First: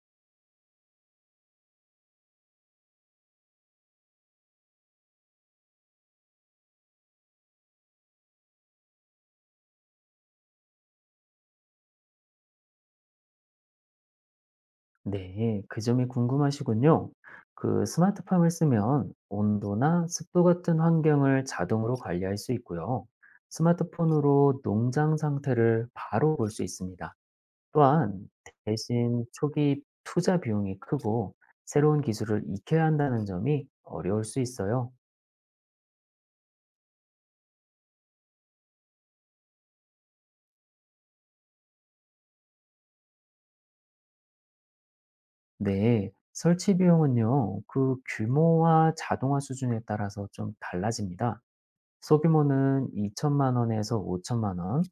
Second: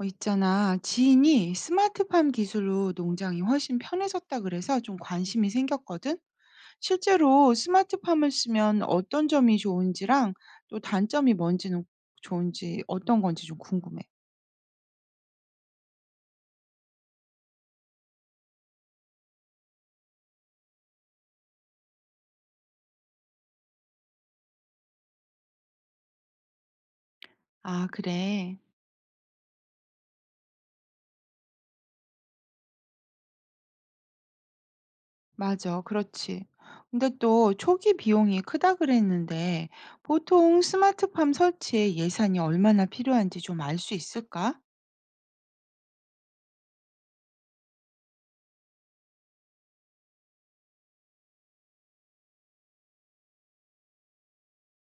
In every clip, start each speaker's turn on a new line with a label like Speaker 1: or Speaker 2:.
Speaker 1: 어, 있잖아. 지인이 스마트팜 기술로 농장이 훨씬 편해졌다 그래서 좀 관심이 생겼거든. 실제로 스마트팜을 쓰면 어떤 점이 좋은지랑 또 단점이 뭔지는 좋은지 어떤 건지 좀 궁금해.
Speaker 2: 네, 그 점이 궁금하시군요. 그 스마트팜을 쓰면 온도나 습도 같은 환경을 자동으로 관리할 수 있고요. 스마트폰으로 농장 상태를 바로 볼 수 있습니다.
Speaker 1: 아,
Speaker 2: 또한
Speaker 1: 그래.
Speaker 2: 대신 초기 투자 비용이 크고 새로운 기술을 익혀야 한다는 점이 어려울 수 있어요.
Speaker 1: 맞아. 그렇지. 근데 또 초기 비용이 크다 그랬는데 보통 스마트팜 설치에 예산이 얼마나 필요한지 좀 알 수 있을까?
Speaker 2: 네, 설치 비용은요, 그 규모와 자동화 수준에 따라서 좀 달라집니다. 소규모는 2천만 원에서 5천만 원,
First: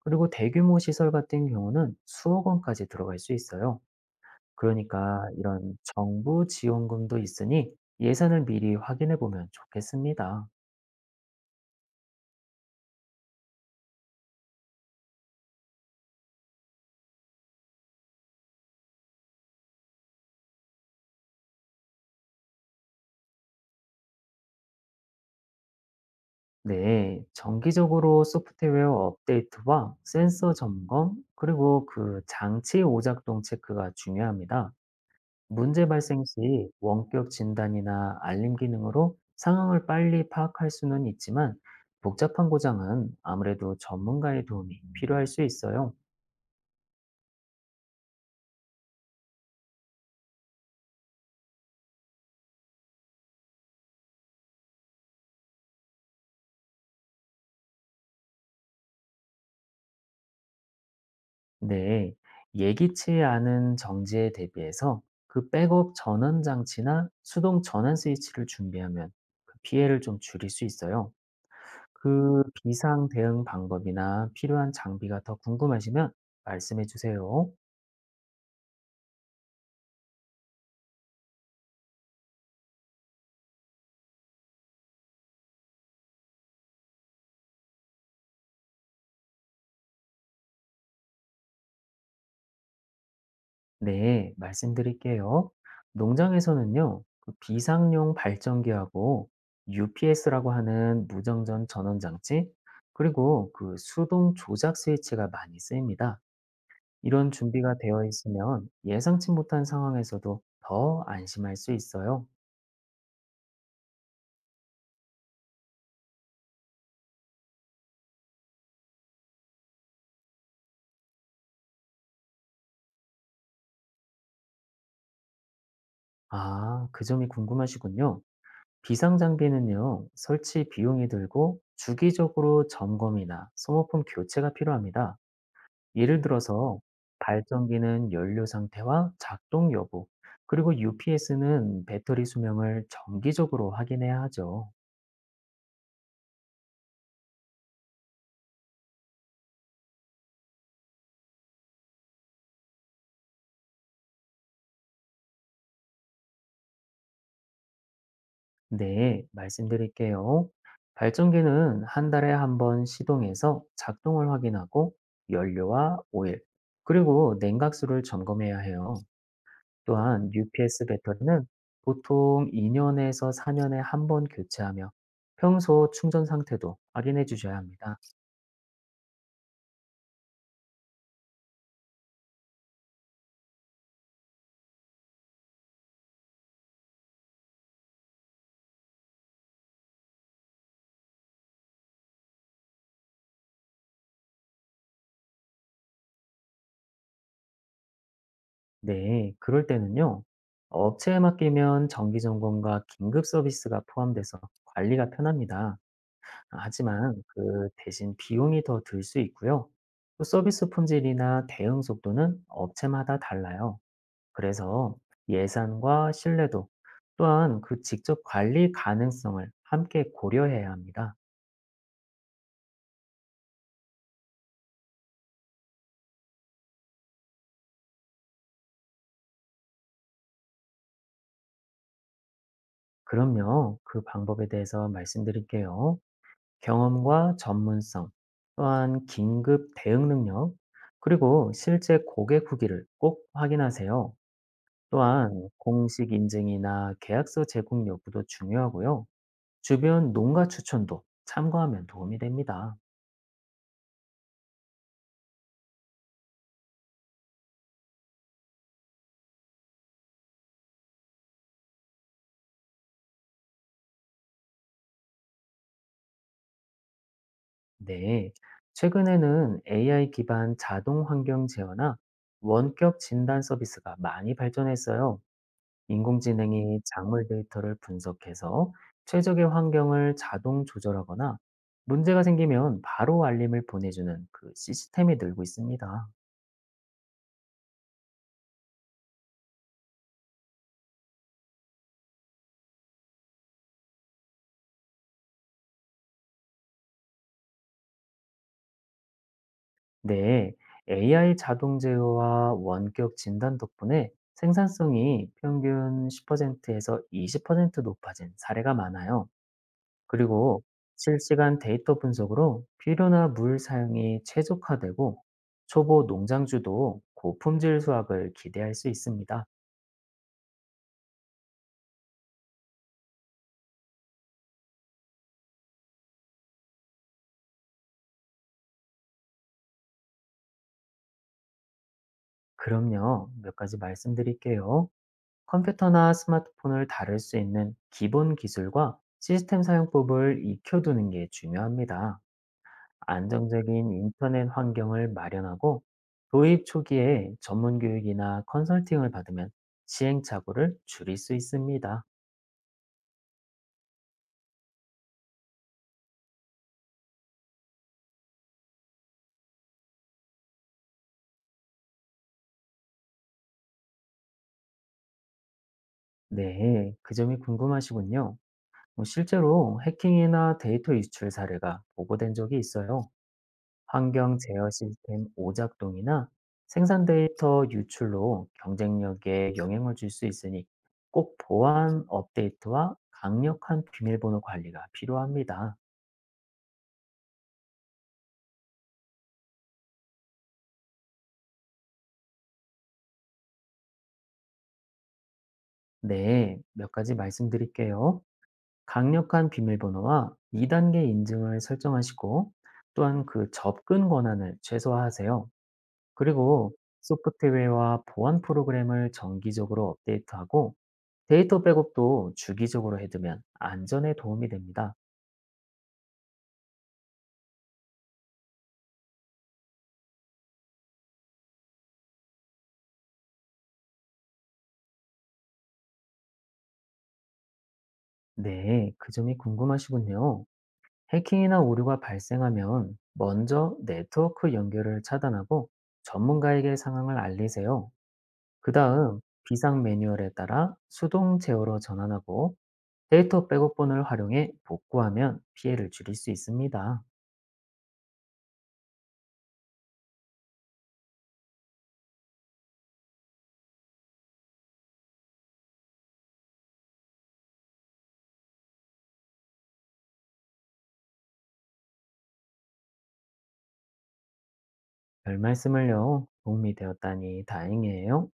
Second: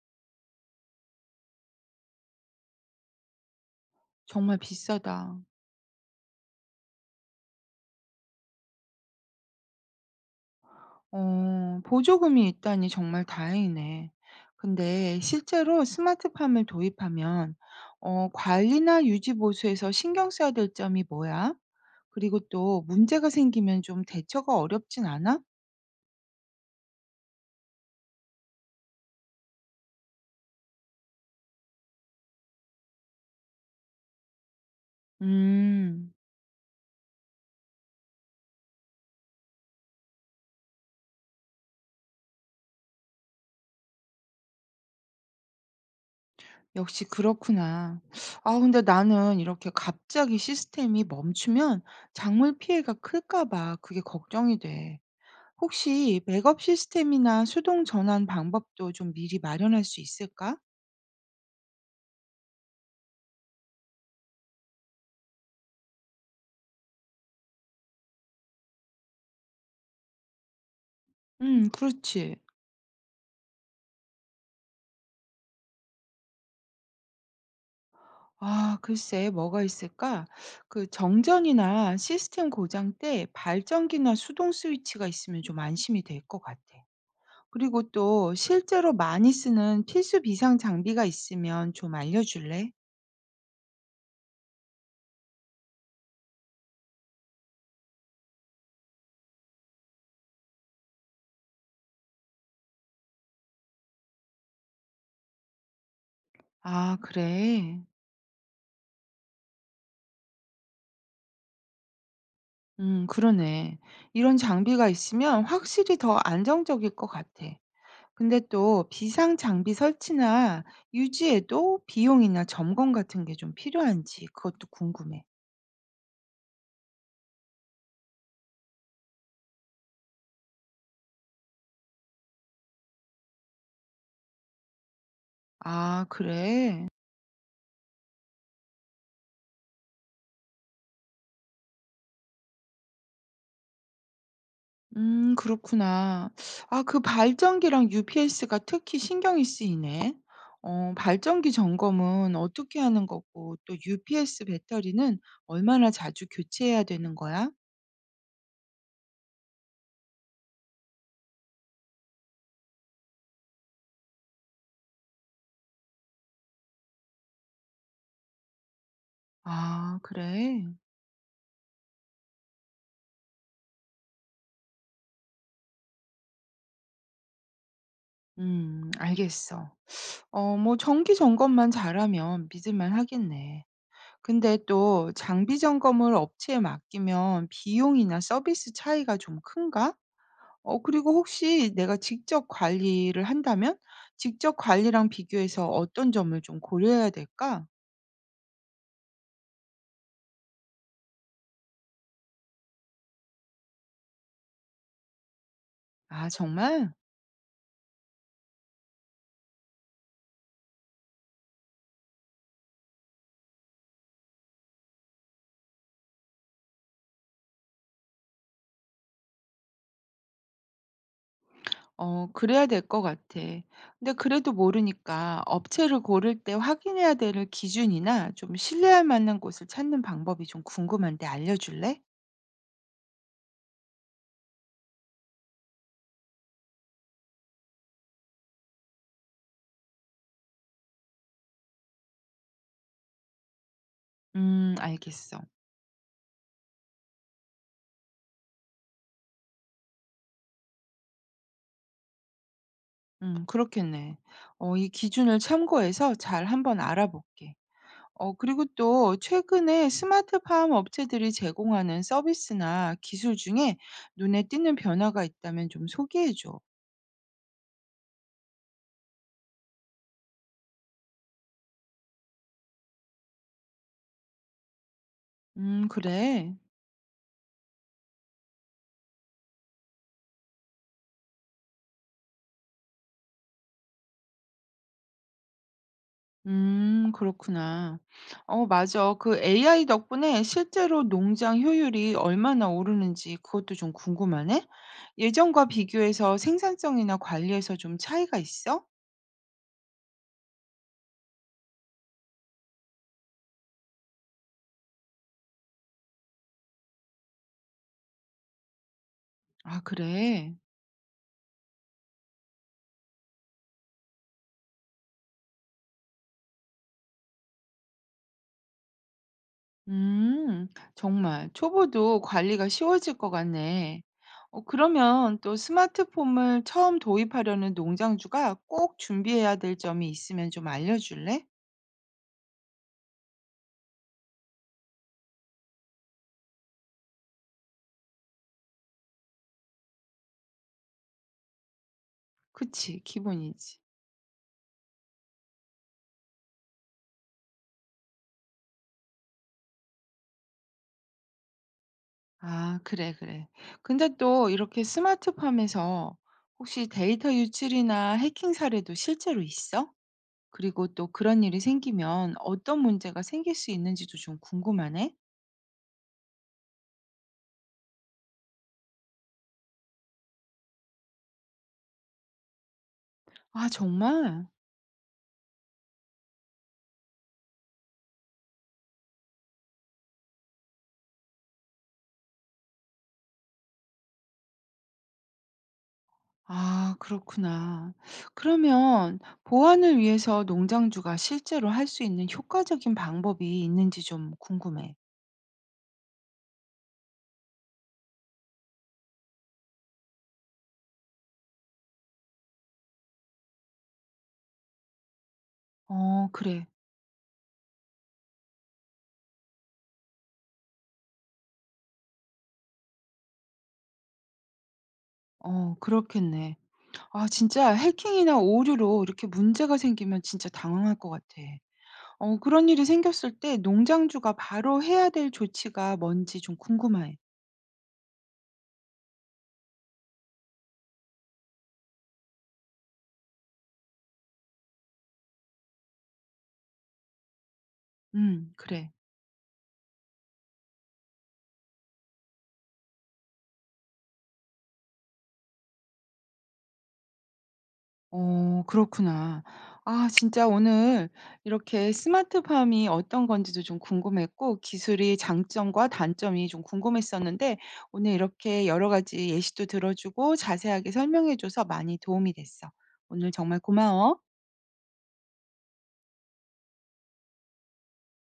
Speaker 2: 그리고 대규모 시설 같은 경우는 수억 원까지 들어갈 수 있어요.
Speaker 1: 정말
Speaker 2: 그러니까
Speaker 1: 비싸다.
Speaker 2: 이런 정부 지원금도 있으니 예산을 미리 확인해 보면 좋겠습니다.
Speaker 1: 어, 보조금이 있다니 정말 다행이네. 근데 실제로 스마트팜을 도입하면 관리나 유지 보수에서 신경 써야 될 점이 뭐야? 그리고 또 문제가 생기면 좀 대처가 어렵진 않아?
Speaker 2: 네, 정기적으로 소프트웨어 업데이트와 센서 점검, 그리고 그 장치 오작동 체크가 중요합니다. 문제
Speaker 1: 음.
Speaker 2: 발생 시 원격 진단이나 알림 기능으로 상황을 빨리 파악할 수는 있지만 복잡한 고장은 아무래도 전문가의 도움이 필요할 수 있어요.
Speaker 1: 역시 그렇구나. 아, 근데 나는 이렇게 갑자기 시스템이 멈추면 작물 피해가 클까 봐 그게 걱정이 돼. 혹시 백업 시스템이나 수동 전환 방법도 좀 미리 마련할 수 있을까?
Speaker 2: 네, 예기치 않은 정지에 대비해서 그 백업 전원 장치나 수동 전환 스위치를 준비하면 그 피해를 좀 줄일 수 있어요.
Speaker 1: 음, 그렇지.
Speaker 2: 그 비상 대응 방법이나 필요한 장비가 더 궁금하시면 말씀해 주세요.
Speaker 1: 아, 글쎄 뭐가 있을까? 그 정전이나 시스템 고장 때 발전기나 수동 스위치가 있으면 좀 안심이 될 것 같아. 그리고 또 실제로 많이 쓰는 필수 비상 장비가 있으면 좀 알려줄래?
Speaker 2: 네, 말씀드릴게요. 농장에서는요, 그 비상용 발전기하고 UPS라고 하는 무정전 전원장치, 그리고 그 수동 조작 스위치가 많이 쓰입니다.
Speaker 1: 아,
Speaker 2: 이런 준비가
Speaker 1: 그래.
Speaker 2: 되어 있으면 예상치 못한 상황에서도 더 안심할 수 있어요.
Speaker 1: 음, 그러네. 이런 장비가 있으면 확실히 더 안정적일 것 같아. 근데 또 비상 장비 설치나 유지에도 비용이나 점검 같은 게 좀 필요한지 그것도 궁금해.
Speaker 2: 아, 그 점이 궁금하시군요. 비상 장비는요, 설치 비용이 들고 주기적으로 점검이나 소모품 교체가 필요합니다.
Speaker 1: 아,
Speaker 2: 예를 들어서
Speaker 1: 그래?
Speaker 2: 발전기는 연료 상태와 작동 여부, 그리고 UPS는 배터리 수명을 정기적으로 확인해야 하죠.
Speaker 1: 음, 그렇구나. 아, 그 발전기랑 UPS가 특히 신경이 쓰이네. 어, 발전기 점검은 어떻게 하는 거고 또 UPS 배터리는 얼마나 자주 교체해야 되는 거야?
Speaker 2: 네, 말씀드릴게요. 발전기는 한 달에 한 번 시동해서 작동을 확인하고 연료와 오일, 그리고 냉각수를 점검해야 해요.
Speaker 1: 아,
Speaker 2: 또한
Speaker 1: 그래?
Speaker 2: UPS 배터리는 보통 2년에서 4년에 한 번 교체하며 평소 충전 상태도 확인해 주셔야 합니다.
Speaker 1: 음, 알겠어. 정기 점검만 잘하면 믿을만 하겠네. 근데 또 장비 점검을 업체에 맡기면 비용이나 서비스 차이가 좀 큰가? 어, 그리고 혹시 내가 직접 관리를 한다면 직접 관리랑 비교해서 어떤 점을 좀 고려해야 될까?
Speaker 2: 네, 그럴 때는요. 업체에 맡기면 정기 점검과 긴급 서비스가 포함돼서 관리가 편합니다.
Speaker 1: 아, 정말?
Speaker 2: 하지만 그 대신 비용이 더 들 수 있고요. 또 서비스 품질이나 대응 속도는 업체마다 달라요. 그래서 예산과 신뢰도 또한 그 직접 관리 가능성을 함께 고려해야 합니다.
Speaker 1: 어, 그래야 될 것 같아. 근데 그래도 모르니까 업체를 고를 때 확인해야 될 기준이나 좀 신뢰할 만한 곳을 찾는 방법이 좀 궁금한데 알려줄래?
Speaker 2: 그럼요. 그 방법에 대해서 말씀드릴게요. 경험과 전문성, 또한 긴급 대응 능력, 그리고 실제 고객 후기를 꼭 확인하세요.
Speaker 1: 음, 알겠어.
Speaker 2: 또한 공식 인증이나 계약서 제공 여부도 중요하고요. 주변 농가 추천도 참고하면 도움이 됩니다.
Speaker 1: 음, 그렇겠네. 어, 이 기준을 참고해서 잘 한번 알아볼게. 어, 그리고 또 최근에 스마트팜 업체들이 제공하는 서비스나 기술 중에 눈에 띄는 변화가 있다면 좀 소개해 줘.
Speaker 2: 네. 최근에는 AI 기반 자동 환경 제어나 원격 진단 서비스가 많이 발전했어요.
Speaker 1: 그래.
Speaker 2: 인공지능이 작물 데이터를 분석해서 최적의 환경을 자동 조절하거나 문제가 생기면 바로 알림을 보내주는 그 시스템이 늘고 있습니다.
Speaker 1: 그렇구나. 어, 맞아. 그 AI 덕분에 실제로 농장 효율이 얼마나 오르는지 그것도 좀 궁금하네. 예전과 비교해서 생산성이나 관리에서 좀 차이가 있어?
Speaker 2: 네, AI 자동 제어와 원격 진단 덕분에 생산성이 평균 10%에서 20% 높아진 사례가 많아요.
Speaker 1: 아, 그래.
Speaker 2: 그리고 실시간 데이터 분석으로 비료나 물 사용이 최적화되고 초보 농장주도 고품질 수확을 기대할 수 있습니다.
Speaker 1: 음, 정말 초보도 관리가 쉬워질 것 같네. 어, 그러면 또 스마트폼을 처음 도입하려는 농장주가 꼭 준비해야 될 점이 있으면 좀 알려줄래?
Speaker 2: 그럼요. 몇 가지 말씀드릴게요. 컴퓨터나 스마트폰을 다룰 수 있는 기본 기술과 시스템 사용법을 익혀두는 게 중요합니다.
Speaker 1: 그치, 기본이지.
Speaker 2: 안정적인 인터넷 환경을 마련하고 도입 초기에 전문 교육이나 컨설팅을 받으면 시행착오를 줄일 수 있습니다.
Speaker 1: 아, 그래, 그래. 근데 또 이렇게 스마트팜에서 혹시 데이터 유출이나 해킹 사례도 실제로 있어? 그리고 또 그런 일이 생기면 어떤 문제가 생길 수 있는지도 좀 궁금하네.
Speaker 2: 네, 그 점이 궁금하시군요. 뭐 실제로 해킹이나 데이터 유출 사례가 보고된 적이 있어요.
Speaker 1: 아,
Speaker 2: 환경
Speaker 1: 정말?
Speaker 2: 제어 시스템 오작동이나 생산 데이터 유출로 경쟁력에 영향을 줄 수 있으니 꼭 보안 업데이트와 강력한 비밀번호 관리가 필요합니다.
Speaker 1: 아, 그렇구나. 그러면 보안을 위해서 농장주가 실제로 할 수 있는 효과적인 방법이 있는지 좀 궁금해.
Speaker 2: 네, 몇 가지 말씀드릴게요. 강력한 비밀번호와 2단계 인증을 설정하시고 또한 그 접근 권한을 최소화하세요.
Speaker 1: 어, 그래.
Speaker 2: 그리고 소프트웨어와 보안 프로그램을 정기적으로 업데이트하고 데이터 백업도 주기적으로 해두면 안전에 도움이 됩니다.
Speaker 1: 어, 그렇겠네. 아, 진짜 해킹이나 오류로 이렇게 문제가 생기면 진짜 당황할 것 같아. 어, 그런 일이 생겼을 때 농장주가 바로 해야 될 조치가 뭔지 좀 궁금해.
Speaker 2: 네, 그 점이 궁금하시군요. 해킹이나 오류가 발생하면 먼저 네트워크 연결을 차단하고 전문가에게 상황을 알리세요. 그
Speaker 1: 그래.
Speaker 2: 다음 비상 매뉴얼에 따라 수동 제어로 전환하고 데이터 백업본을 활용해 복구하면 피해를 줄일 수 있습니다.
Speaker 1: 어, 그렇구나. 아, 진짜 오늘 이렇게 스마트팜이 어떤 건지도 좀 궁금했고 기술의 장점과 단점이 좀 궁금했었는데 오늘 이렇게 여러 가지 예시도 들어 주고 자세하게 설명해 줘서 많이 도움이 됐어. 오늘 정말 고마워.
Speaker 2: 별 말씀을요. 도움이 되었다니 다행이에요.